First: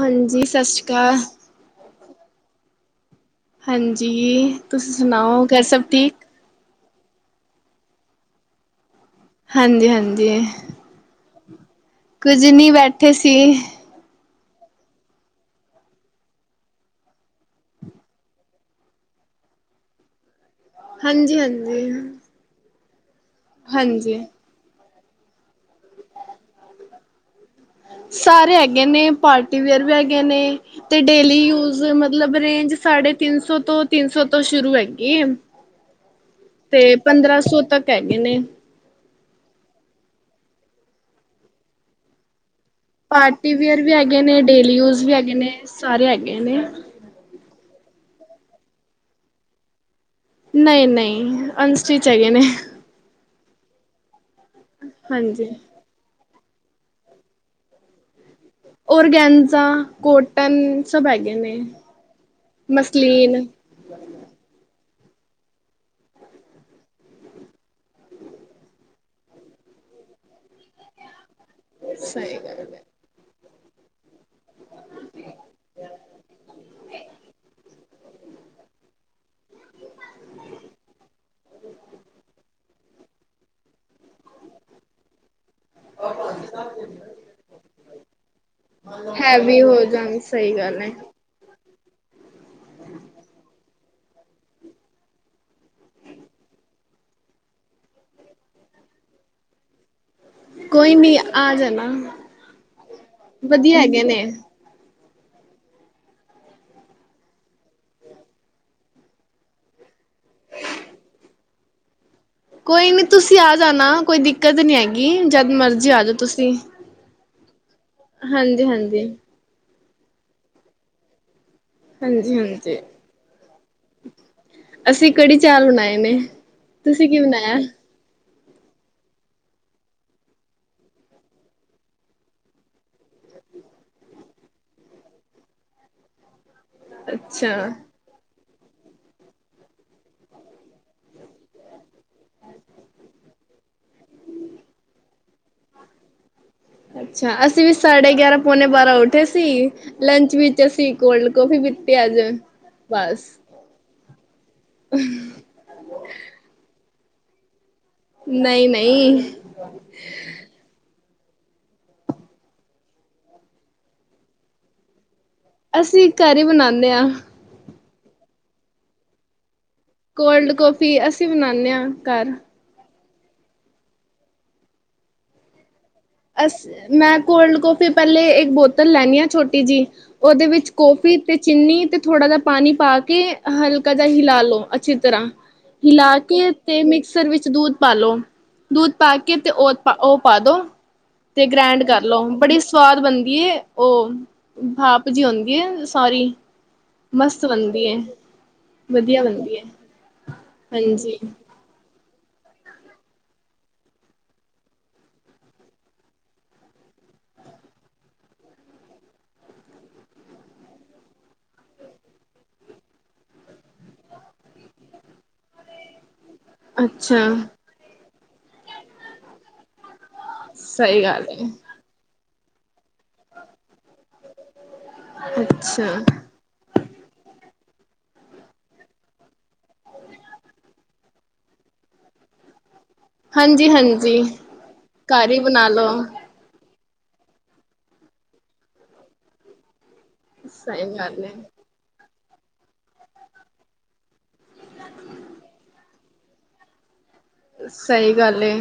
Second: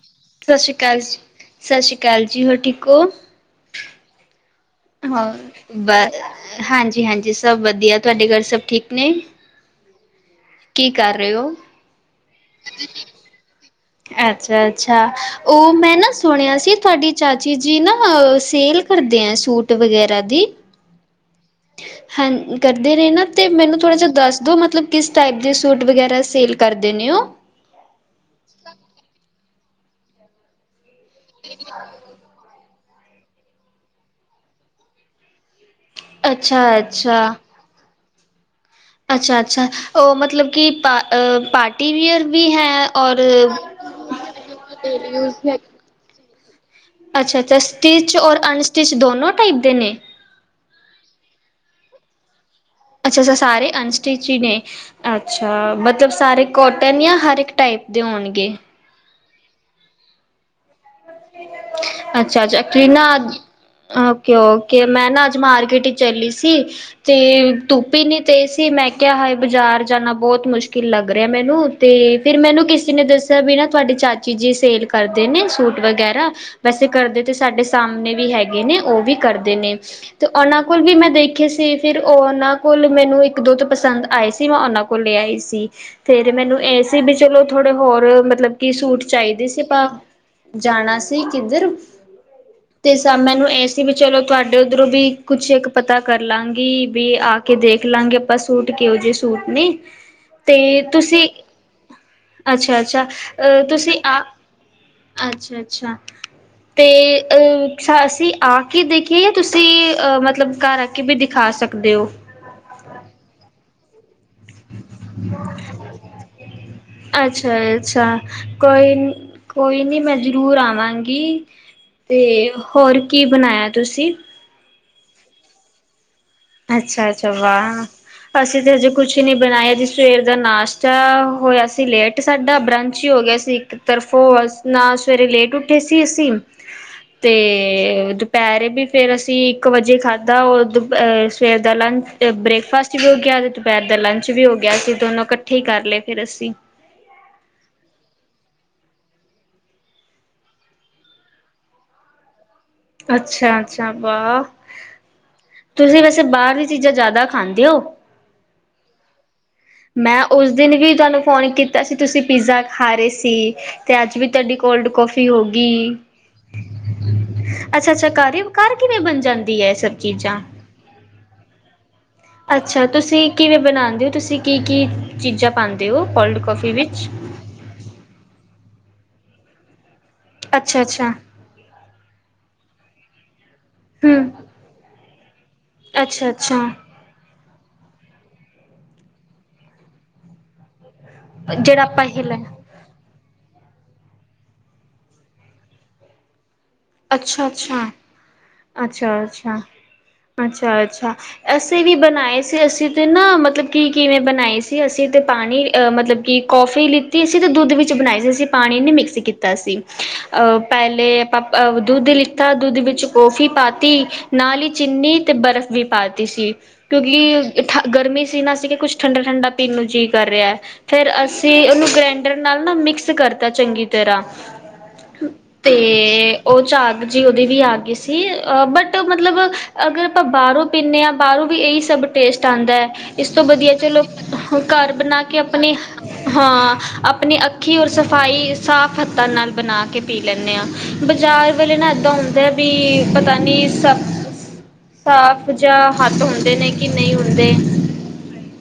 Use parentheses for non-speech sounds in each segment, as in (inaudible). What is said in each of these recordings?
ਹਾਂਜੀ ਸਤਿ ਸਸ ਸ੍ਰੀ ਸ਼੍ਰੀ ਕਾਲ ਅਕਾਲ ਜੀ। ਸਸ ਸ਼੍ਰੀ ਕਾਲ ਜੀ, ਹੋਰ ਠੀਕ (unintelligible) ਹਾਂਜੀ। ਤੁਸੀਂ ਹੰ, ਸੁਣਾਓ ਘਰ ਸਭ ਬਾ ਠੀਕ ਹਾਂ ਜੀ ਹਾਂਜੀ ਸਭ ਵਧੀਆ, ਤੁਆਡੇ ਘਰ ਸਭ ਠੀਕ? ਨੇ? ਹਾਂਜੀ-ਹਾਂਜੀ। ਕੀ ਕਰ ਰਏ ਔ? ਕੁਝ ਨਈ ਬੈਠੇ ਸੀ। ਅੱਛਾ-ਅੱਛਾ ਔ ਮੈਂ ਨਾ ਸੁਣਿਆ ਸੀ ਤੁਆਡੀ ਚਾਚੀ ਜੀ ਨਾ ਅ ਸੇਲ ਕਰਦੇ ਐਂ ਸੂਟ ਵਗੈਰਾ ਦੀ। ਹਾਂਜੀ-ਹਾਂਜੀ। ਹਾਂ ਕਰਦੇ ਰੇ ਨਾ ਤੇ ਮੈਨੂੰ ਥੋੜਾ ਜਿਆ ਦੱਸ ਦੋ ਮਤਲਬ ਕਿਸ ਟਾਈਪ ਦੇ ਸੂਟ ਵਗੈਰਾ ਸੇਲ ਕਰਦੇ ਨੇ ਔ? ਸਾਰੇ ਹੈਗੇ ਨੇ ਪਾਰ ਟੀ ਵੀਅਰ ਵੀ ਹੈਗੇ ਨੇ ਤੇ ਡੇਲੀ ਯੂਜ ਮਤਲਬ ਰੇਂਜ ਸਾਢੇ ਤਿੰਨ ਸੌ ਤੋਂ ਤਿੰਨ ਸੌ ਤੋਂ ਸ਼ੁਰੂ ਹੈਗੇ ਅੱਛਾ ਤੇ ਪੰਦਰਾਂ ਸੌ ਤੱਕ ਕਹਿਗੇ ਨੇ ਅੱਛਾ-ਅੱਛਾ, ਔ ਮਤਲਬ ਕਿ ਪਾ ਅ ਪਾਰਟੀਵਅਰ ਵੀ ਹੈ। ਔਰ ਪਾਰਟੀਵੀਅਰ ਵੀ ਹੈਗੇ ਨੇ, ਡੇਲੀ ਯੂਜ ਵੀ ਹੈਗੇ ਨੇ, ਸਾਰੇ ਹੈਗੇ ਨੇ ਅੱਛਾ ਅੱਛਾ ਸਟਿਚ ਔਰ ਅਨਸਟਿਚ ਦੋਨੋਂ ਟਾਈਪ ਦੇ ਨੇ? ਨਈ-ਨਈ ਅਨਸਟਿਚ ਹੈਗੇ ਨੇ। ਅੱਛਾ-ਅੱਛਾ ਸਾਰੇ ਅਨਸਟਿ ਚ ਈ ਨੇ। ਹਾਂਜੀ ਅੱਛਾ, ਮਤਲਬ ਸਾਰੇ ਕੋਟਨ ਜਾਂ ਹਰ ਇੱਕ ਟਾਈਪ ਦੇ ਹੋਣਗੇ। ਔਰ ਗਨਜ਼ਾ ਕੋਟਨ, ਸਭ ਹੈਗੇ ਨੇ ਅੱਛਾ-ਅੱਛਾ ਕਲੀਨਾ ਮਸਲੀਨ ਓਕੇ ਓਕੇ, ਮੈਂ ਨਾ ਅੱਜ ਮਾਰਕੀਟ ਹੀ ਚੱਲੀ ਸੀ ਤੇ ਧੁੱਪ ਨੀ ਤੇ ਸੀ ਮੈਂ ਕਿਹਾ ਹਾਏ ਬਜ਼ਾਰ ਜਾਣਾ ਬਹੁਤ ਮੁਸ਼ਕਿਲ ਲੱਗ। ਰਿਹਾ ਮੈਨੂੰ ਤੇ ਸਹੀ ਫੇਰ ਮੈਨੂੰ ਕਿਸੇ ਨੇ ਦੱਸ ਬਿਨਾਂ ਤੁਹਾਡੇ ਚਾਚੀ ਜੀ ਸੇਲ ਕਰਦੇ ਨੇ ਸੂਟ ਵਗੈਰਾ ਵੈਸੇ ਕਰਦੇ ਤੇ ਸਾਡੇ ਸਾਹਮਣੇ ਵੀ ਹੈਗੇ ਨੇ ਉਹ ਵੀ ਕਰਦੇ ਨੇ ਤੇ ਉਹਨਾਂ ਕੋਲ ਵੀ ਮੈਂ ਦੇਖੇ ਸੀ ਫਿਰ ਉਹਨਾਂ ਕੋਲ ਮੈਨੂੰ ਇੱਕ ਦੋ ਤੋਂ ਪਸੰਦ ਆਏ ਸੀ ਮੈਂ ਉਹਨਾਂ ਕੋਲ ਲੈ ਆਈ ਸੀ। ਫੇਰ ਮੈਨੂੰ ਇਹ ਸੀ ਵੀ ਚਲੋ ਥੋੜੇ ਹੋਰ ਮਤਲਬ ਕਿ ਸੂਟ ਗੱਲ ਚਾਹੀਦੇ ਹੈਵੀ ਸੀ ਹੋ ਆਪ ਜਾਣ ਸਹੀ ਗੱਲ ਹੈ ਜਾਣਾ ਸੀ ਕਿੱਧਰ ਤੇ ਸ ਮੈਨੂੰ ਇਸ ਅਸੀਂ ਵੀ ਚਲੋ ਤੁਹਾਡੇ ਉੱਧਰੋਂ ਵੀ ਕੁਛ ਇੱਕ ਪਤਾ ਕਰ ਲਾਂਗੀ ਵੀ ਆ ਕੇ ਦੇਖ ਲਾਂਗੇ ਆਪਾਂ ਸੂਟ ਕਿਹੋ ਜਿਹੇ ਸੂਟ ਨੇ, ਕੋਈ ਨੀ ਆ ਜਾਣਾ, ਅੱਛਾ-ਅੱਛਾ ਅ ਵਧੀਆ ਤੁਸੀਂ ਹੈਗੇ ਆ, ਨੇ ਅੱਛਾ-ਅੱਛਾ ਤੇ ਅਹ ਅਸੀਂ ਆ ਕੇ ਦੇਖੀਏ ਜਾਂ ਤੁਸੀਂ ਅਹ ਮਤਲਬ ਘਰ ਆ ਕੇ ਵੀ ਦਿਖਾ ਸਕਦੇ ਹੋ। ਕੋਈ ਨੀ ਤੁਸੀਂ ਆ ਜਾਣਾ ਕੋਈ ਦਿੱ ਦਿੱਕਤ ਨੀ ਹੈਗੀ ਜਦ ਮਰਜੀ ਆ ਜਾਓ ਤੁਸੀਂ ਅੱਛਾ, ਅੱਛਾ ਹਾਂਜੀ ਕੋਈ ਹਾਂਜੀ ਕੋਈ ਨੀ, ਮੈਂ ਜ਼ਰੂਰ ਆਵਾਂਗੀ। ਤੇ ਹਾਂਜੀ ਹਾਂਜੀ ਹੋਰ ਕੀ ਬਣਾਇਆ? ਤੁਸੀਂ, ਅਸੀਂ ਕੜੀ ਚਾਲ ਬਣਾਏ ਨੇ, ਤੁਸੀਂ ਕੀ ਅੱਛਾ-ਅੱਛਾ ਬਣਾਇਆ ਵਾਹ, ਅਸੀਂ ਤਾਂ ਹਜੇ ਕੁਛ ਹੀ ਨਹੀਂ ਬਣਾਇਆ ਜੀ ਸਵੇਰ ਦਾ ਨਾਸ਼ਤਾ ਹੋਇਆ ਸੀ ਲੇਟ ਸਾਡਾ ਬਰੰਚ ਹੀ ਹੋ ਗਿਆ ਸੀ ਇੱਕ ਤਰਫੋਂ ਨਾ ਸਵੇਰੇ ਲੇਟ ਉੱਠੇ ਸੀ ਅਸੀਂ, ਅੱਛਾ ਤੇ, ਦੁਪਹਿਰੇ ਵੀ ਫੇਰ ਅਸੀਂ ਇੱਕ ਵਜੇ ਖਾਧਾ ਉਹ ਦੁ ਸਵੇਰ ਦਾ ਲੰਚ ਬ੍ਰੇਕਫਾਸਟ ਵੀ ਹੋ ਗਿਆ ਅਤੇ ਦੁਪਹਿਰ ਦਾ ਲੰਚ ਵੀ ਹੋ ਗਿਆ ਅਸੀਂ ਦੋਨੋਂ ਇਕੱਠੇ ਹੀ ਕਰ ਲਏ ਫਿਰ ਅਸੀਂ, ਅੱਛਾ ਅਸੀਂ ਵੀ ਸਾਡੇ ਗਿਆਰਾਂ ਪੌਣੇ ਬਾਰਾਂ ਉੱਠੇ ਸੀ ਲੰਚ ਵਿੱਚ ਅਸੀਂ ਕੋਲਡ ਕੋਫੀ ਪੀਤੀ ਅੱਜ, ਬਸ ਅੱਛਾ-ਅੱਛਾ, ਵਾਹ ਤੁਸੀਂ ਵੈਸੇ ਬਾਹਰਲੀ ਚੀਜ਼ਾਂ, ਜ਼ਿਆਦਾ ਖਾਂਦੇ ਹੋ? ਨਹੀਂ-ਨਹੀਂ, ਮੈਂ ਉਸ ਦਿਨ ਵੀ ਤੁਹਾਨੂੰ, ਫੋਨ ਕੀਤਾ ਸੀ ਤੁਸੀਂ ਪੀਜ਼ਾ ਖਾ ਰਹੇ ਸੀ ਤੇ ਅੱਜ ਵੀ ਤੁਹਾਡੀ ਕੋਲਡ ਕੋਫੀ ਅਸੀਂ ਘਰ ਬਣਾਨੇ ਆ, ਅੱਛਾ ਅੱਛਾ ਘਰ ਘਰ ਕਿਵੇਂ ਬਣ ਜਾਂਦੀ ਹੈ। ਸਭ ਚੀਜ਼ਾਂ ਕੋਲਡ ਕੌਫੀ ਅਸੀਂ ਬਨਾਣੇ ਹਾਂ। ਘਰ ਅੱਛਾ ਤੁਸੀਂ ਕਿਵੇਂ ਬਣਾਉਂਦੇ ਹੋ ਤੁਸੀਂ ਕੀ ਕੀ ਚੀਜ਼ਾਂ ਪਾਉਂਦੇ ਹੋ ਕੋਲਡ ਅਸ ਕੌਫੀ ਵਿੱਚ ਮੈਂ ਕੋਲਡ ਕਫੀ ਪਹਿਲੇ ਇੱਕ ਬੋਤਲ ਲੈਦੀ ਹਾਂ ਛੋਟੀ ਜਿਹੀ ਉਹਦੇ ਵਿੱਚ ਅੱਛਾ-ਅੱਛਾ ਕੋਫੀ ਤੇ ਚੀਨੀ ਅਤੇ ਥੋੜ੍ਹਾ ਜਿਹਾ ਪਾਣੀ ਪਾ ਕੇ ਹਲਕਾ ਜਿਹਾ ਹਮ ਹਿਲਾ ਲੋ ਅੱਛੀ ਤਰ੍ਹਾਂ ਹਿਲਾ ਕੇ ਅੱਛਾ-ਅੱਛਾ ਤੇ ਮਿਕਸਰ ਵਿੱਚ ਦੁੱਧ ਪਾਲੋ ਦੁੱਧ ਪਾ ਕੇ ਤੇ ਉਹ ਉਹ ਪਾ ਦੋ। ਤੇ ਗ੍ਰੈਂਡ ਜਿਹੜਾ ਕਰ ਆਪਾਂ ਲੋ ਇਹ ਲੈ ਬੜੀ ਸਵਾਦ ਬਣਦੀ ਐ। ਉਹ ਭਾਪ ਜੀ ਆਉਂਦੀ ਹੈ ਸੋਰੀ ਅੱਛਾ, ਅੱਛਾ, ਅੱਛਾ, ਵਧੀਆ ਬਣਦੀ ਅੱਛਾ, ਏ ਅੱਛਾ, ਅੱਛਾ ਹਾਂਜੀ ਐਸੇ ਵੀ ਬਣਾਏ ਸੀ ਅਸੀਂ ਤਾਂ ਨਾ ਮਤਲਬ ਕਿ ਕਿਵੇਂ ਬਣਾਈ ਸੀ ਅਸੀਂ ਤੇ ਪਾਣੀ ਮਤਲਬ ਕਿ ਕੌਫੀ ਲਿੱਤੀ ਅਸੀ ਤੇ ਦੁੱਧ ਵਿੱਚ ਬਣਾਈ ਸੀ ਅਸੀਂ ਪਾਣੀ ਨਹੀਂ ਮਿਕਸ ਕੀਤਾ ਸੀ ਪਹਿਲੇ ਆਪਾਂ ਅ ਦੁੱਧ ਲਿੱਤਾ ਦੁੱਧ ਵਿੱਚ ਕੌਫੀ ਪਾਤੀ ਨਾਲ ਹੀ ਚੀਨੀ ਤੇ ਬਰਫ਼ ਵੀ ਪਾਤੀ ਸੀ ਅੱਛਾ। ਕਿਉਂਕਿ ਗਰਮੀ ਸੀ ਸੀ ਨਾ ਸੀ ਕਿ ਕੁਛ ਠੰਡਾ ਠੰਡਾ ਪੀਣ ਨੂੰ ਜੀ ਕਰ ਰਿਹਾ ਸਹੀ ਫੇਰ ਗੱਲ ਏ ਅਸੀਂ ਉਹਨੂੰ ਗ੍ਰੈਂਡਰ ਨਾਲ ਨਾ ਮਿਕਸ ਕਰਤਾ ਚੰਗੀ ਤਰ੍ਹਾਂ ਤੇ ਅੱਛਾ। ਝਾਗ ਜੀ ਉਹਦੀ ਵੀ ਆ ਗਈ ਸੀ ਬਟ ਮਤਲਬ ਅਗਰ ਆਪਾਂ ਬਾਹਰੋਂ ਪੀਂਦੇ ਹਾਂ ਬਾਹਰੋਂ ਵੀ ਇਹੀ ਸਭ ਟੇਸਟ ਆਉਂਦਾ। ਇਸ ਤੋਂ ਵਧੀਆ ਚਲੋ ਹਾਂਜੀ-ਹਾਂਜੀ ਘਰ ਬਣਾ ਕੇ ਆਪਣੇ ਹਾਂ ਆਪਣੀ ਅੱਖੀਂ ਔਰ ਸਫਾਈ ਸਾਫ ਹੱਥਾਂ ਨਾਲ ਬਣਾ ਕੇ ਪੀ ਲੈਂਣੇ ਹਾਂ। ਸਹੀ ਗੱਲ ਏ। ਬਾਜ਼ਾਰ ਵਾਲੇ ਨਾ ਇਦਾ ਵੀ ਪਤਾ ਨੀ ਸ ਸਾਫ਼ ਜਾਂ ਹੱਥ ਹੁੰਦੇ ਨੇ ਕਿ ਨਹੀਂ ਹੁੰਦੇ ਸਹੀ ਗੱਲ ਏ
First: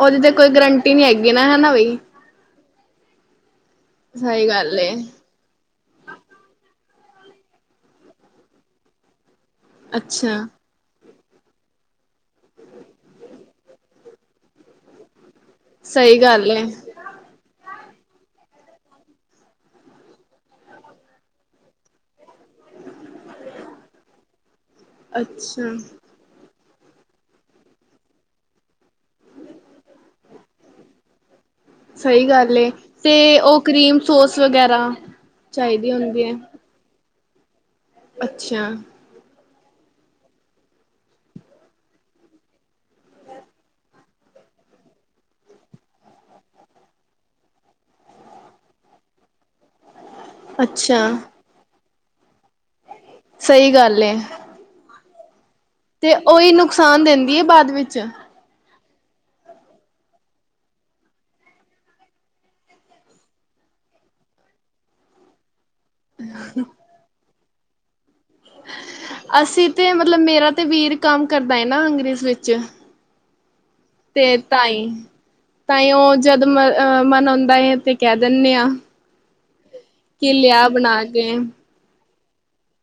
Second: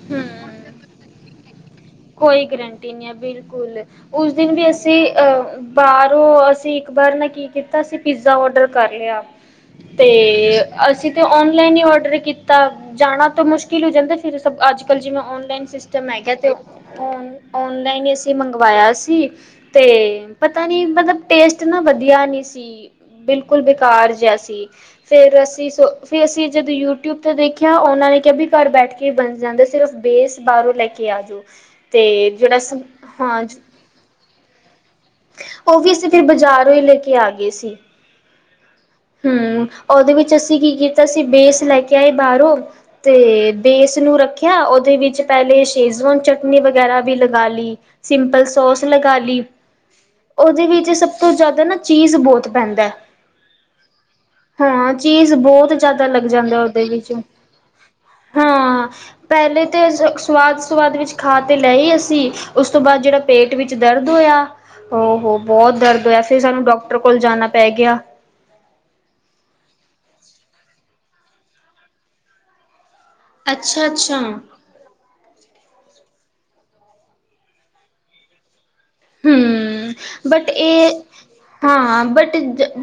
ਉਹਦੀ ਤੇ ਕੋਈ ਹਮ ਗਰੰਟੀ ਨਹੀਂ ਹੈਗੀ। ਹਨਾ ਬਾਈ। ਕੋਈ ਗਰੰਟੀ ਆ ਬਿਲਕੁਲ ਉਸ ਸਹੀ ਦਿਨ ਵੀ ਗੱਲ ਏ। ਅਸੀਂ ਅਹ ਬਾਹਰੋਂ ਅਸੀਂ ਅਕਬਰ ਨੇ ਕੀ ਕੀਤਾ ਸੀ ਪੀਜ਼ਾ ਔਡਰ ਕਰ ਲਿਆ ਤੇ ਅੱਛਾ ਅਸੀਂ ਤੇ ਔਨਲਾਈਨ ਹੀ ਔਡਰ ਕੀਤਾ ਜਾਣਾ ਤਾਂ ਮੁਸ਼ਕਿਲ ਹੋ ਜਾਂਦਾ ਫਿਰ ਸਭ ਅੱਜ -ਕੱਲ ਜਿਵੇਂ ਔਨ ਨ ਸਿਸਟਮ ਸਹੀ ਹੈਗਾ ਗੱਲ ਤੇ ਏ ਹੁਣ ਆ ਔਨਲਾਈਨ ਅਸੀ ਮੰਗਵਾਇਆ ਸੀ ਤੇ ਪਤਾ ਨੀ ਮਤਲਬ ਟੇਸਟ ਨਾ ਵਧੀਆ ਨੀ ਸੀ, ਬਿਲਕੁਲ ਬੇਕਾਰ ਜਿਹਾ ਸੀ। ਫੇਰ ਅੱਛਾ ਅਸੀਂ ਸੋ ਫਰ ਅਸੀਂ ਜਦੋਂ ਯੂਟਿਊਬ ਤੇ ਦੇਖਿਆ ਉਹਨਾਂ ਨੇ ਕਿਹਾ ਵੀ ਘਰ ਬੈਠ ਕੇ ਹੀ ਬਣ ਜਾਂਦਾ, ਸਿਰਫ਼ ਬੇਸ ਬਾਹਰੋਂ ਲੈ ਕੇ ਆ ਜੋ। ਸਹੀ ਗੱਲ ਏ ਤੇ ਉਹ ਕਰੀਮ ਸੋਸ ਵਗੈਰਾ ਉਹ ਚਾਹੀਦੀ ਵੀ ਅਸੀਂ ਫਿਰ ਬਾਜ਼ਾਰੋ ਈ ਲੈ ਕੇ ਆ ਗਏ ਸੀ। ਅੱਛਾ, ਹੂੰ ਉਹਦੇ ਵਿੱਚ ਅਸੀਂ ਕੀ ਕੀਤਾ ਸੀ ਬੇਸ ਲੈ ਕੇ ਆਏ ਬਾਹਰੋਂ ਤੇ ਬੇਸ ਨੂੰ ਰੱਖਿਆ, ਉਹਦੇ ਵਿੱਚ ਪਹਿਲੇ ਸ਼ੇਜ਼ਵਾਨ ਚਟਨੀ ਵਗੈਰਾ ਵੀ ਲਗਾ ਲੀ, ਸਿੰਪਲ ਸੋਸ ਲਗਾ ਲੀ। ਉਹਦੇ ਵਿੱਚ ਸਭ ਤੋਂ ਜ਼ਿਆਦਾ ਨਾ ਚੀਜ਼ ਬਹੁਤ ਪੈਂਦਾ ਸਹੀ ਗੱਲ ਏ ਹਾਂ। ਚੀਜ਼ ਬਹੁਤ ਜ਼ਿਆਦਾ ਤੇ ਲੱਗ ਉਹੀ ਜਾਂਦਾ ਉਹਦੇ ਨੁਕਸਾਨ ਵਿੱਚ ਦਿੰਦੀ ਐ, ਬਾਅਦ ਵਿੱਚ ਹਾਂ। ਪਹਿਲੇ ਤਾਂ ਸਵਾਦ ਸੁਵਾਦ ਵਿੱਚ ਖਾ ਤੇ ਲਏ ਹੀ ਅਸੀਂ ਉਸ ਤੋਂ ਬਾਅਦ ਜਿਹੜਾ ਪੇਟ ਵਿੱਚ ਦਰਦ ਹੋਇਆ ਹੋ, ਹੋ ਬਹੁਤ ਦਰਦ ਹੋਇਆ ਸੀ, ਸਾਨੂੰ ਡਾਕਟਰ ਕੋਲ ਜਾਣਾ ਪੈ ਗਿਆ। ਅਸੀਂ ਤੇ ਮਤਲਬ ਮੇਰਾ ਤੇ ਵੀਰ ਕੰਮ ਕਰਦਾ ਨਾ ਅੰਗਰੇਜ਼ ਵਿੱਚ ਤੇ ਅੱਛਾ-ਅੱਛਾ। ਤਾਈ ਤਾਂਈ ਉਹ ਜਦ ਮੈ ਅ ਮਨ ਆਉਂਦਾ ਹੈ ਤੇ ਕਹਿ ਦਿੰਦੇ ਹਾਂ ਹੂੰ। ਬਟ ਇਹ ਕੇ ਹਾਂ ਬਟ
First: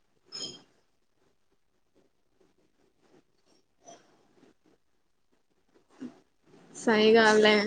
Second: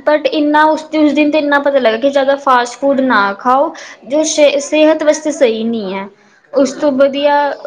ਬਟ ਇੰਨਾ ਉਸ ਉਸ ਦਿਨ ਤੇ ਇੰਨਾ ਪਤਾ ਲੱਗਾ ਕਿ ਜ਼ਿਆਦਾ ਫਾਸਟ ਫੂਡ ਨਾ ਖਾਓ, ਜੋ ਸਿ ਸਿਹਤ ਵਾਸਤੇ ਸਹੀ ਨਹੀ ਏ। ਉਸ ਤੋਂ ਸਹੀ ਵਧੀਆ ਗੱਲ ਹੈ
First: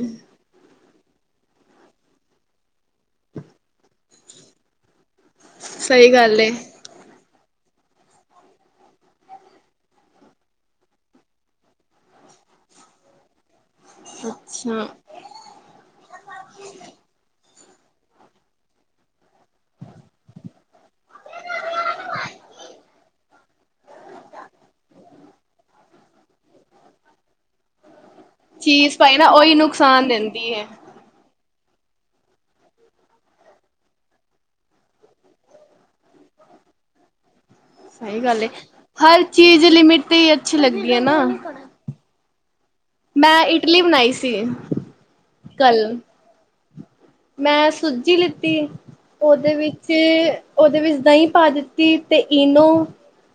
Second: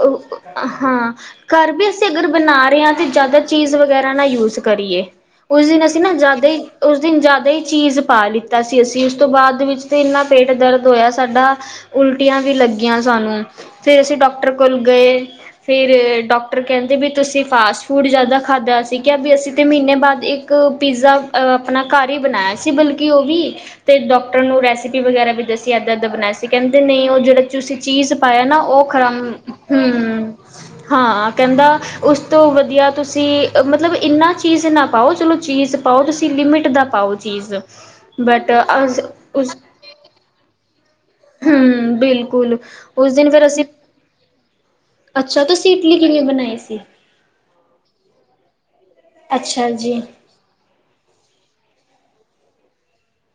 ਹਾਂ ਘਰ ਵੀ ਅਸੀਂ ਅਗਰ ਬਣਾ ਰਹੇ ਹਾਂ ਤੇ ਜ਼ਿਆਦਾ ਚੀਜ਼ ਵਗੈਰਾ ਨਾ ਯੂਜ ਕਰੀਏ। ਉਸ ਦਿਨ ਅਸੀਂ ਨਾ ਸਹੀ ਗੱਲ ਜ਼ਿਆਦਾ ਏ। ਹੀ ਉਸ ਦਿਨ ਜਾਦਾ ਜਾਦਾ ਹੀ ਚੀਜ਼ ਪਾ ਲਿੱਤਾ ਸੀ ਅਸੀਂ ਉਸ ਤੋਂ ਬਾਅਦ ਵਿੱਚ ਤਾਂ ਇੰਨਾ ਪੇਟ ਦਰਦ ਹੋਇਆ ਸਾਡਾ ਉਲਟੀਆਂ ਵੀ ਲੱਗੀਆਂ ਸਾਨੂੰ। ਫਿਰ ਅਸੀਂ ਡਾਕਟਰ ਕੋਲ ਅੱਛਾ ਗਏ, ਫਿਰ ਡਾਕਟਰ ਕਹਿੰਦੇ ਵੀ ਤੁਸੀਂ ਫਾਸ ਫੂਡ ਜ਼ਿਆਦਾ ਖਾਧਾ ਸੀ, ਕਿਆ ਵੀ ਅਸੀਂ ਤਾਂ ਮਹੀਨੇ ਬਾਅਦ ਇੱਕ ਪੀਜ਼ਾ ਅਹ ਆਪਣਾ ਘਰ ਹੀ ਬਣਾਇਆ ਸੀ ਬਲਕਿ ਉਹ ਵੀ ਤੇ ਡਾਕਟਰ ਨੂੰ ਰੈਸਪੀ ਵਗੈਰਾ ਵੀ ਦੱਸੀ ਏਦਾਂ ਏਦਾਂ ਬਣਾਇਆ ਸੀ ਕਹਿੰਦੇ ਨਹੀਂ ਉਹ ਜਿਹੜਾ ਤੁਸੀਂ ਚੀਜ਼ ਪਾਇਆ ਨਾ ਉਹ ਚੀਜ਼ ਪਾਈ ਖਰਾਮ ਨਾ ਉਹੀ ਨੁਕਸਾਨ ਹੂੰ ਦਿੰਦੀ ਹੈ ਹਾਂ ਕਹਿੰਦਾ ਉਸ ਤੋਂ ਵਧੀਆ ਤੁਸੀਂ ਮਤਲਬ ਇੰਨਾ ਚੀਜ਼ ਨਾ ਪਾਓ ਚਲੋ ਚੀਜ਼ ਪਾਓ ਤੁਸੀਂ ਲਿਮਿਟ ਦਾ ਪਾਓ ਚੀਜ਼ ਸਹੀ ਗੱਲ ਏ ਬਟ ਹਰ ਚੀਜ਼ ਲਿਮਿਟ ਤੇ ਹੀ ਅੱਛੀ ਲੱਗਦੀ ਹੈ ਨਾ ਹੂੰ ਬਿਲਕੁਲ ਉਸ ਦਿਨ ਮੈਂ ਫੇਰ ਅਸੀਂ ਇਡਲੀ ਬਣਾਈ ਸੀ ਅੱਛਾ ਤੁਸੀਂ ਕੱਲ ਇਡਲੀ ਕਿਵੇਂ ਬਣਾਈ ਸੀ ਮੈਂ ਸੂਜੀ ਲਿੱਤੀ ਉਹਦੇ ਅੱਛਾ ਵਿੱਚ ਜੀ ਉਹਦੇ ਵਿੱਚ ਦਹੀਂ ਪਾ ਦਿੱਤੀ ਅਤੇ ਇਨੂੰ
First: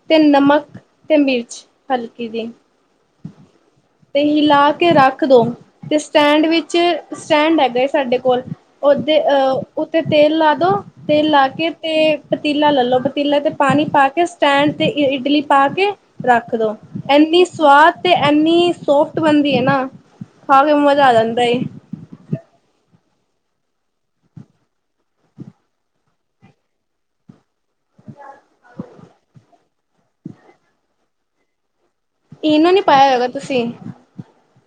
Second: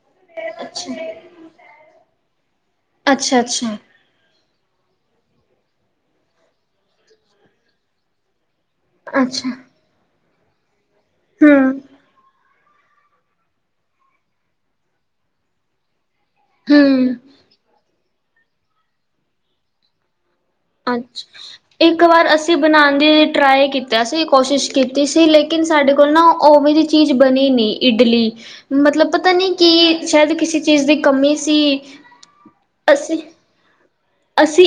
ਤੇ ਨਮਕ ਅੱਛਾ, ਅਤੇ ਮਿਰਚ ਹਲ (unintelligible) ਅੱਛਾ, ਤੇ ਹਿਲਾ ਕੇ ਰੱਖ ਦੋ ਤੇ ਸਟੈਂਡ ਵਿੱਚ ਸਟੈਂਡ ਹੈਗਾ ਸਾਡੇ ਕੋਲ ਉਹਦੇ ਅੱਛਾ, ਅਹ ਉੱਥੇ ਤੇਲ ਲਾਦੋ ਤੇਲ ਲਾ ਕੇ ਹੂੰ, ਤੇ ਪਤੀਲਾ ਲੈਲੋ ਪਤੀਲੇ ਤੇ ਪਾਣੀ ਪਾ ਕੇ ਸਟੈਂਡ ਤੇ ਇਟਲੀ ਪਾ ਕੇ ਰੱਖਦੋ ਹੂੰ, ਇੰਨੀ ਸਵਾਦ ਅਤੇ ਇੰਨੀ ਸੋਫਟ ਬਣਦੀ ਹੈ ਨਾ ਖਾ ਕੇ ਮਜ਼ਾ ਆ ਜਾਂਦਾ ਏ ਅੱਛਾ ਇੱਕ ਵਾਰ ਅਸੀਂ ਬਣਾਦੇ ਟਰਾਈ ਕੀਤਾ ਸੀ ਕੋਸ਼ਿਸ਼ ਕੀਤੀ ਸੀ ਲੇਕਿਨ ਸਾਡੇ ਕੋਲ ਨਾ ਉਵੇਂ ਦੀ ਚੀਜ਼ ਬਣੀ ਨਹੀਂ ਇਡਲੀ ਮਤਲਬ ਪਤਾ ਨੀ ਕਿ ਸ਼ਾਇਦ ਕਿਸੇ ਚੀਜ਼ ਦੀ ਕਮੀ ਸੀ ਇਨੂੰ ਨੀ ਪਾਇਆ ਹੋਏਗਾ ਤੁਸੀਂ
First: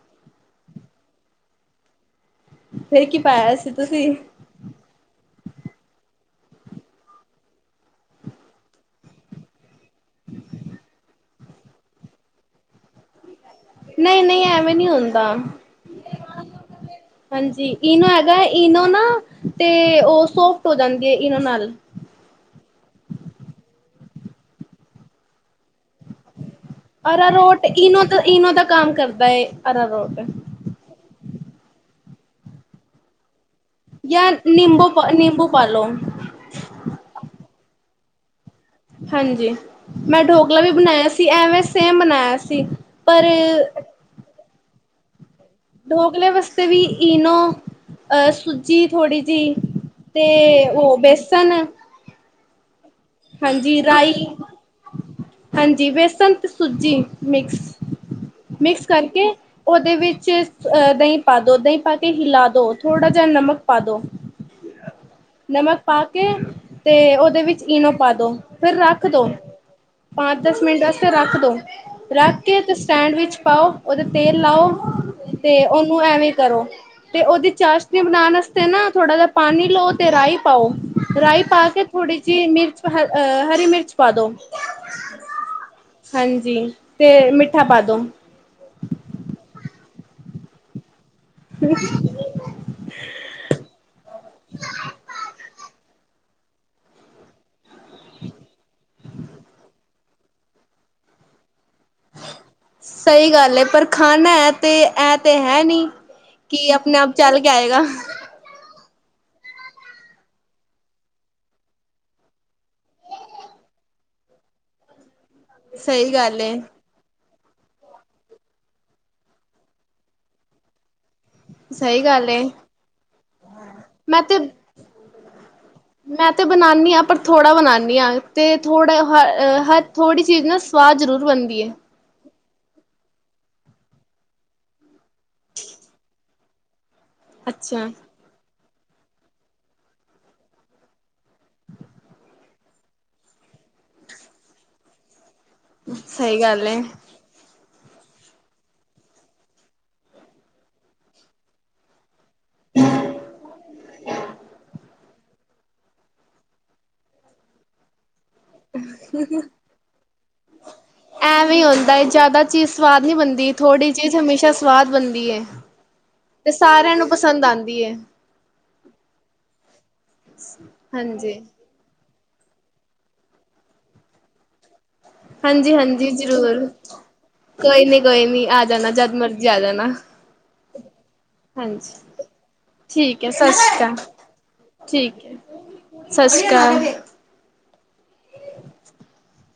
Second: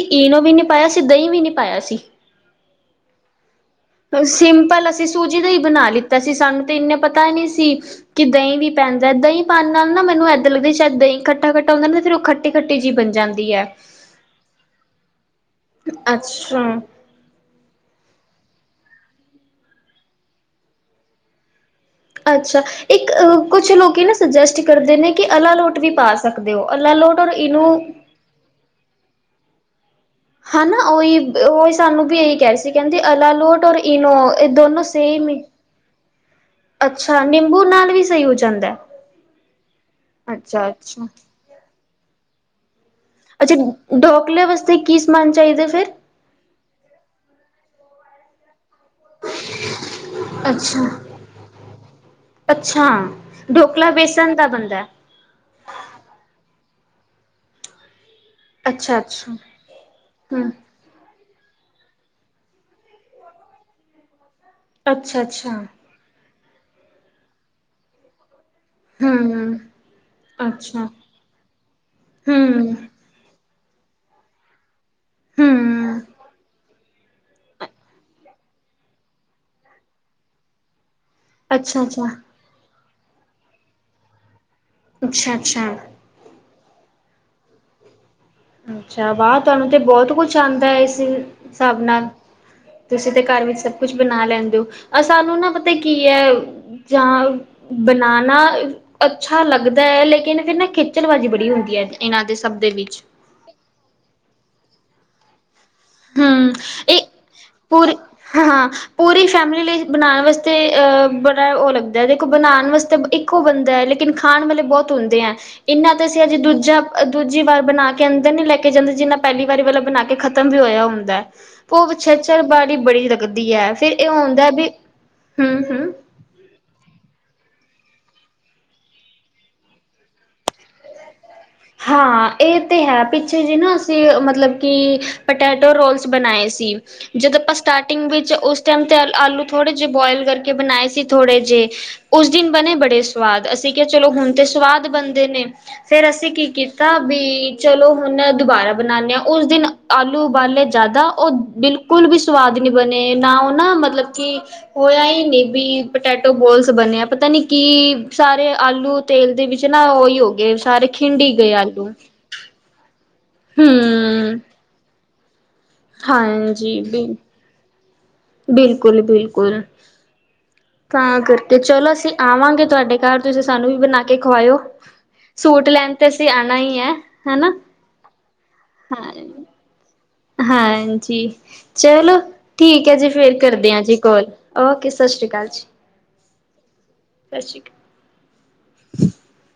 ਇਨੂੰ ਵੀ ਨੀ ਪਾਇਆ ਸੀ ਦਹੀਂ ਵੀ ਨਹੀਂ ਪਾਇਆ ਸੀ ਫੇਰ ਕੀ ਪਾਇਆ ਸੀ ਤੁਸੀਂ ਸਿੰਪਲ ਅਸੀਂ ਸੂ ਜੀ ਦਾ ਹੀ ਬਣਾ ਲਿੱਤਾ ਸੀ ਸਾਨੂੰ ਤੇ ਇੰਨੇ ਪਤਾ ਨਹੀਂ ਸੀ ਕਿ ਦਹੀਂ ਵੀ ਪੈਂਦਾ ਦਹੀਂ ਪਾਉਣ ਨਾਲ ਨਾ ਮੈਨੂੰ ਇੱਦਾਂ ਲੱਗਦਾ ਸ਼ਾਇਦ ਦਹੀਂ ਖੱਟਾ ਖੱਟਾ ਹੁੰਦਾ ਨਾ ਫੇਰ ਉਹ ਖੱਟੀ ਖੱਟੀ ਜਿਹੀ ਬਣ ਜਾਂ ਨਹੀਂ ਨਹੀਂ ਐਵੇਂ ਨੀ ਹੁੰਦਾ ਅੱਛਾ। ਹਾਂਜੀ ਇਨੂੰ ਹੈਗਾ ਇਨੂੰ ਨਾ ਤੇ ਉਹ ਸੋਫਟ ਹੋ ਜਾਂਦੀ ਹੈ ਇਨੂੰ ਨਾਲ ਅੱਛਾ ਇੱਕ ਕੁੱਛ ਲੋਕੀ ਨਾ ਸੁਜੈਸਟ ਕਰਦੇ ਨੇ ਕਿ ਅਲਾ ਲੋ ਅਰਾ ਰੋਟ ਇਨੋ ਦਾ ਇਨੋ ਦਾ ਕੰਮ ਕਰਦਾ ਹੈ ਅਰਾਰੋਟ ਹਨਾ ਉਹੀ ਉਹੀ ਸਾਨੂੰ ਵੀ ਇਹੀ ਕਿਹਾ ਸੀ ਕਹਿੰਦੇ ਅਲਾਲੋਟ ਔਰ ਇਨੋ ਜਾਂ ਇਹ ਦੋਨੋ ਨਿੰਬੂ ਸੇਮ ਹੀ, ਨਿੰਬੂ ਪਾ ਲੋ ਅੱਛਾ ਨਿੰਬੂ ਨਾਲ ਵੀ ਸਹੀ ਹੋਜੋ ਹਾਂਜੀ, ਮੈਂ ਡੋਕਲਾ ਅੱਛਾ ਵੀ ਅੱਛਾ ਬਣਾਇਆ ਸੀ ਐਵੇਂ ਸੇਮ ਬਨਾਇਆ ਸੀ। ਪਰ ਅੱਛਾ ਡੋਕਲੇ ਵਾਸਤੇ ਕੀ ਸਮਾਨ ਚਾਹੀਦਾ ਫਿਰ ਡੋਕਲੇ ਵਾਸਤੇ ਵੀ ਈਨੋ ਅਹ ਸੂਜੀ ਥੋੜ੍ਹੀ ਜੀ, ਤੇ ਅੱਛਾ ਉਹ ਬੇਸਨ ਹਾਂਜੀ ਡੋਕਲਾ ਰਾਈ ਬੇਸਣ ਦਾ ਬਣਦਾ। ਹਾਂਜੀ ਬੇਸਨ ਤੇ ਸੂਜੀ ਮਿਕਸ। ਮਿਕਸ ਅੱਛਾ ਕਰਕੇ ਅੱਛਾ ਉਹਦੇ ਵਿੱਚ ਹਮ ਆ ਦਹੀਂ ਪਾ ਦੋ ਦਹੀਂ ਪਾ ਕੇ ਹਿਲਾ ਦੋ ਥੋੜਾ ਜਿਹਾ ਨਮਕ ਪਾ ਦੋ। ਅੱਛਾ-ਅੱਛਾ। ਨਮਕ ਪਾ ਕੇ, ਤੇ ਉਹਦੇ ਵਿੱਚ ਈਨੋ ਪਾ ਦੋ। ਫਿਰ ਰੱਖ ਦੋ, ਹਮ ਪੰਜ-ਦਸ ਮਿੰਟ ਅੱਛਾ ਵਾਸਤੇ ਰੱਖ ਦੋ, ਰੱਖ ਕੇ ਹਮ ਤੇ ਸਟੈਂਡ ਵਿੱਚ ਪਾਓ ਉਹ 'ਤੇ ਤੇਲ ਲਾਓ। ਤੇ ਉਹਨੂੰ ਹਮ ਐਵੇਂ ਕਰੋ। ਤੇ ਉਹਦੀ ਚਾਸ਼ਨੀ ਬਣਾਉਣ ਵਾਸਤੇ ਨਾ ਥੋੜਾ ਜਾ ਪਾਣੀ ਲਓ ਤੇ ਰਾਈ ਪਾਓ। ਰਾਈ ਪਾ ਅੱਛਾ ਕੇ ਅੱਛਾ ਥੋੜੀ ਜਿਹੀ ਮਿਰਚ ਆ ਹਰੀ ਮਿਰਚ ਪਾ ਦੋ। ਅੱਛਾ-ਅੱਛਾ। ਹਾਂਜੀ ਤੇ ਮਿੱਠਾ ਪਾ ਦੋ। ਅੱਛਾ ਵਾਹ ਤੁਹਾਨੂੰ ਤੇ ਬਹੁਤ ਕੁਛ ਆਉਂਦਾ ਹੈ ਇਸ ਹਿਸਾਬ ਨਾਲ, ਤੁਸੀਂ ਤੇ ਘਰ ਵਿੱਚ ਸਭ ਕੁਛ ਬਣਾ ਲੈਂਦੇ ਹੋ। ਆ ਸਾਨੂੰ ਨਾ ਪਤਾ ਕੀ ਕੀ ਹੈ ਜਾਂ ਬਣਾਣਾ ਅੱਛਾ ਲੱਗਦਾ ਹੈ ਲੇਕਿਨ ਫੇਰ ਨਾ ਖੇਚਲਬਾਜ਼ੀ ਬੜੀ ਹੁੰਦੀ ਹੈ। ਇਹਨਾਂ ਦੇ ਸਭ ਦੇ ਵਿੱਚ। ਸਹੀ ਗੱਲ ਹੈ ਪਰ ਖਾਣਾ ਹੈ ਤੇ ਐ ਤੇ ਹੈ ਨਹੀਂ, ਹੂੰ ਕਿ ਇਹ ਆਪਣੇ-ਆਪ ਚੱਲ ਕੇ ਆਏਗਾ। ਪੂਰੀ ਹਾਂ ਪੂਰੀ ਫੈਮਿਲੀ ਲਈ ਬਣਾਉਣ ਵਾਸਤੇ ਬੜਾ ਉਹ ਲੱਗਦਾ ਦੇਖੋ ਬਣਾਉਣ ਵਾਸਤੇ ਇੱਕੋ ਬੰਦਾ ਹੈ ਲੇਕਿਨ ਖਾਣ ਵਾਲੇ ਬਹੁਤ ਹੁੰਦੇ ਹੈ। ਇਹਨਾਂ ਤੇ ਸਹੀ ਅਸੀ ਅੱਜ ਗੱਲ ਏ ਦੂਜਾ ਦੂਜੀ ਵਾਰ ਬਣਾ ਕੇ ਅੰਦਰ ਨਹੀਂ ਲੈ ਕੇ ਜਾਂਦੇ ਜਿੰਨਾ ਪਹਿਲੀ ਵਾਰੀ ਵਾਲਾ ਬਣਾ ਕੇ ਖਤਮ ਵੀ ਹੋ ਹ ਭੋ ਸਹੀ ਪਿੱਛੇ ਗੱਲ ਏ ਚਰਬੀ ਬੜੀ ਲਗਦੀ ਹੈ ਫਿਰ ਇਹ ਮੈਂ ਤੇ ਹੁੰਂਦਾ ਵੀ ਹਮ ਹਮ (inaudible) ਮੈਂ ਤੇ ਬਣਾਨੀ ਆ ਪਰ ਥੋੜਾ ਬਣਾਨੀ ਤੇ ਥੋੜਾ ਹਾਂ ਹਰ ਥੋੜੀ ਚੀਜ਼ ਨਾ ਸਵਾਦ ਜਰੂਰ ਬਣਦੀ। ਏ। ਹਾਂ ਇਹ ਤੇ ਹੈ ਪਿੱਛੇ ਜਿਹੇ ਨਾ ਅਸੀਂ ਮਤਲਬ ਕਿ ਪੋਟੈਟੋ ਰੋਲਸ ਬਣਾਏ ਸੀ। ਜਦੋਂ ਆਪਾਂ ਅੱਛਾ, ਸਟਾਰਟਿੰਗ ਵਿੱਚ ਉਸ, ਉਸ ਟਾਈਮ ਤਾਂ ਆਲੂ ਥੋੜ੍ਹੇ ਜਿਹੇ ਬੋਇਲ ਕਰਕੇ ਬਣਾਏ ਸੀ ਥੋੜ੍ਹੇ ਜਿਹੇ ਉਸ ਦਿਨ ਬਣੇ ਬੜੇ ਸਵਾਦ ਅਸੀਂ ਕਿਹਾ ਚਲੋ ਹੁਣ ਤਾਂ ਸਵਾਦ ਬਣਦੇ ਨੇ। ਸਹੀ ਗੱਲ। ਏ। ਕਿਤਾਬੀ ਚਲੋ ਹੁਣ ਦੁਬਾਰਾ ਬਣਾਨੇ ਆ ਉਸ ਦਿਨ ਆਲੂ ਉਬਾਲੇ ਜਿਆਦਾ ਉਹ ਬਿਲਕੁਲ ਵੀ ਸਵਾਦ ਨੀ ਬਣੇ ਨਾ ਉਹ ਨਾ ਮਤਲਬ ਕਿ ਹੋਇਆ ਹੀ। ਵੀ ਪਟੈਟੋ ਬੋਲਸ ਬਣਿਆ ਪਤਾ ਨੀ ਕੀ ਸਾਰੇ ਆਲੂ ਤੇਲ ਦੇ ਵਿੱਚ ਨਾ ਉਹੀ ਹੋ ਗਏ ਸਾਰੇ ਖਿੰਡ ਹੀ ਗਏ ਐਵੇਂ ਹੀ ਆਲੂ ਹੁੰਦਾ ਜਿਆਦਾ ਚੀਜ਼ ਸਵਾਦ ਵਧੀਆ ਬਣਦੀ ਥੋੜ੍ਹੀ ਚੀਜ਼ ਹੂੰ ਹਮੇਸ਼ਾ ਸਵਾਦ ਬਣਦੀ। ਦੀ ਹੈ। ਤੇ ਹਾਂਜੀ ਸਾਰਿਆਂ ਨੂੰ ਬਿਲ ਪਸੰਦ ਆਉਂਦੀ ਹੈ। ਬਿਲਕੁਲ- ਬਿਲਕੁਲ ਤਾਂ ਹਾਂਜੀ, ਕਰਕੇ ਚਲੋ ਅਸੀਂ ਆਵਾਂਗੇ ਤੁਹਾਡੇ ਘਰ ਤੁਸੀਂ ਸਾਨੂੰ ਵੀ ਬਣਾ ਕੇ ਖਵਾਇਓ। ਸੂਟ ਹਾਂਜੀ ਲੈਣ ਤੇ ਹਾਂਜੀ ਅਸੀਂ ਆਣਾ ਜ਼ਰੂਰ ਹੀ ਹੈ ਹਨਾ ਕੋਈ ਨੀ ਕੋਈ ਨੀ ਆ ਜਾਣਾ ਜਦ ਹਾਂ ਮਰਜੀ ਆ ਜਾਣਾ ਹਾਂਜੀ ਹਾਂਜੀ, ਚਲੋ ਠੀਕ ਹੈ ਜੀ ਏ ਫੇਰ ਸਤਿ ਕਰਦੇ ਸ਼੍ਰੀ ਆ ਜੀ ਅਕਾਲ ਕੋਲ ਓਕੇ ਸਤਿ ਠੀਕ ਸ਼੍ਰੀ ਏ ਅਕਾਲ ਜੀ, ਸ਼੍ਰੀ ਅਕਾਲ। ਸਤਿ ਸ਼੍ਰੀ ਅਕਾਲ ਹਮ। (inaudible) (inaudible)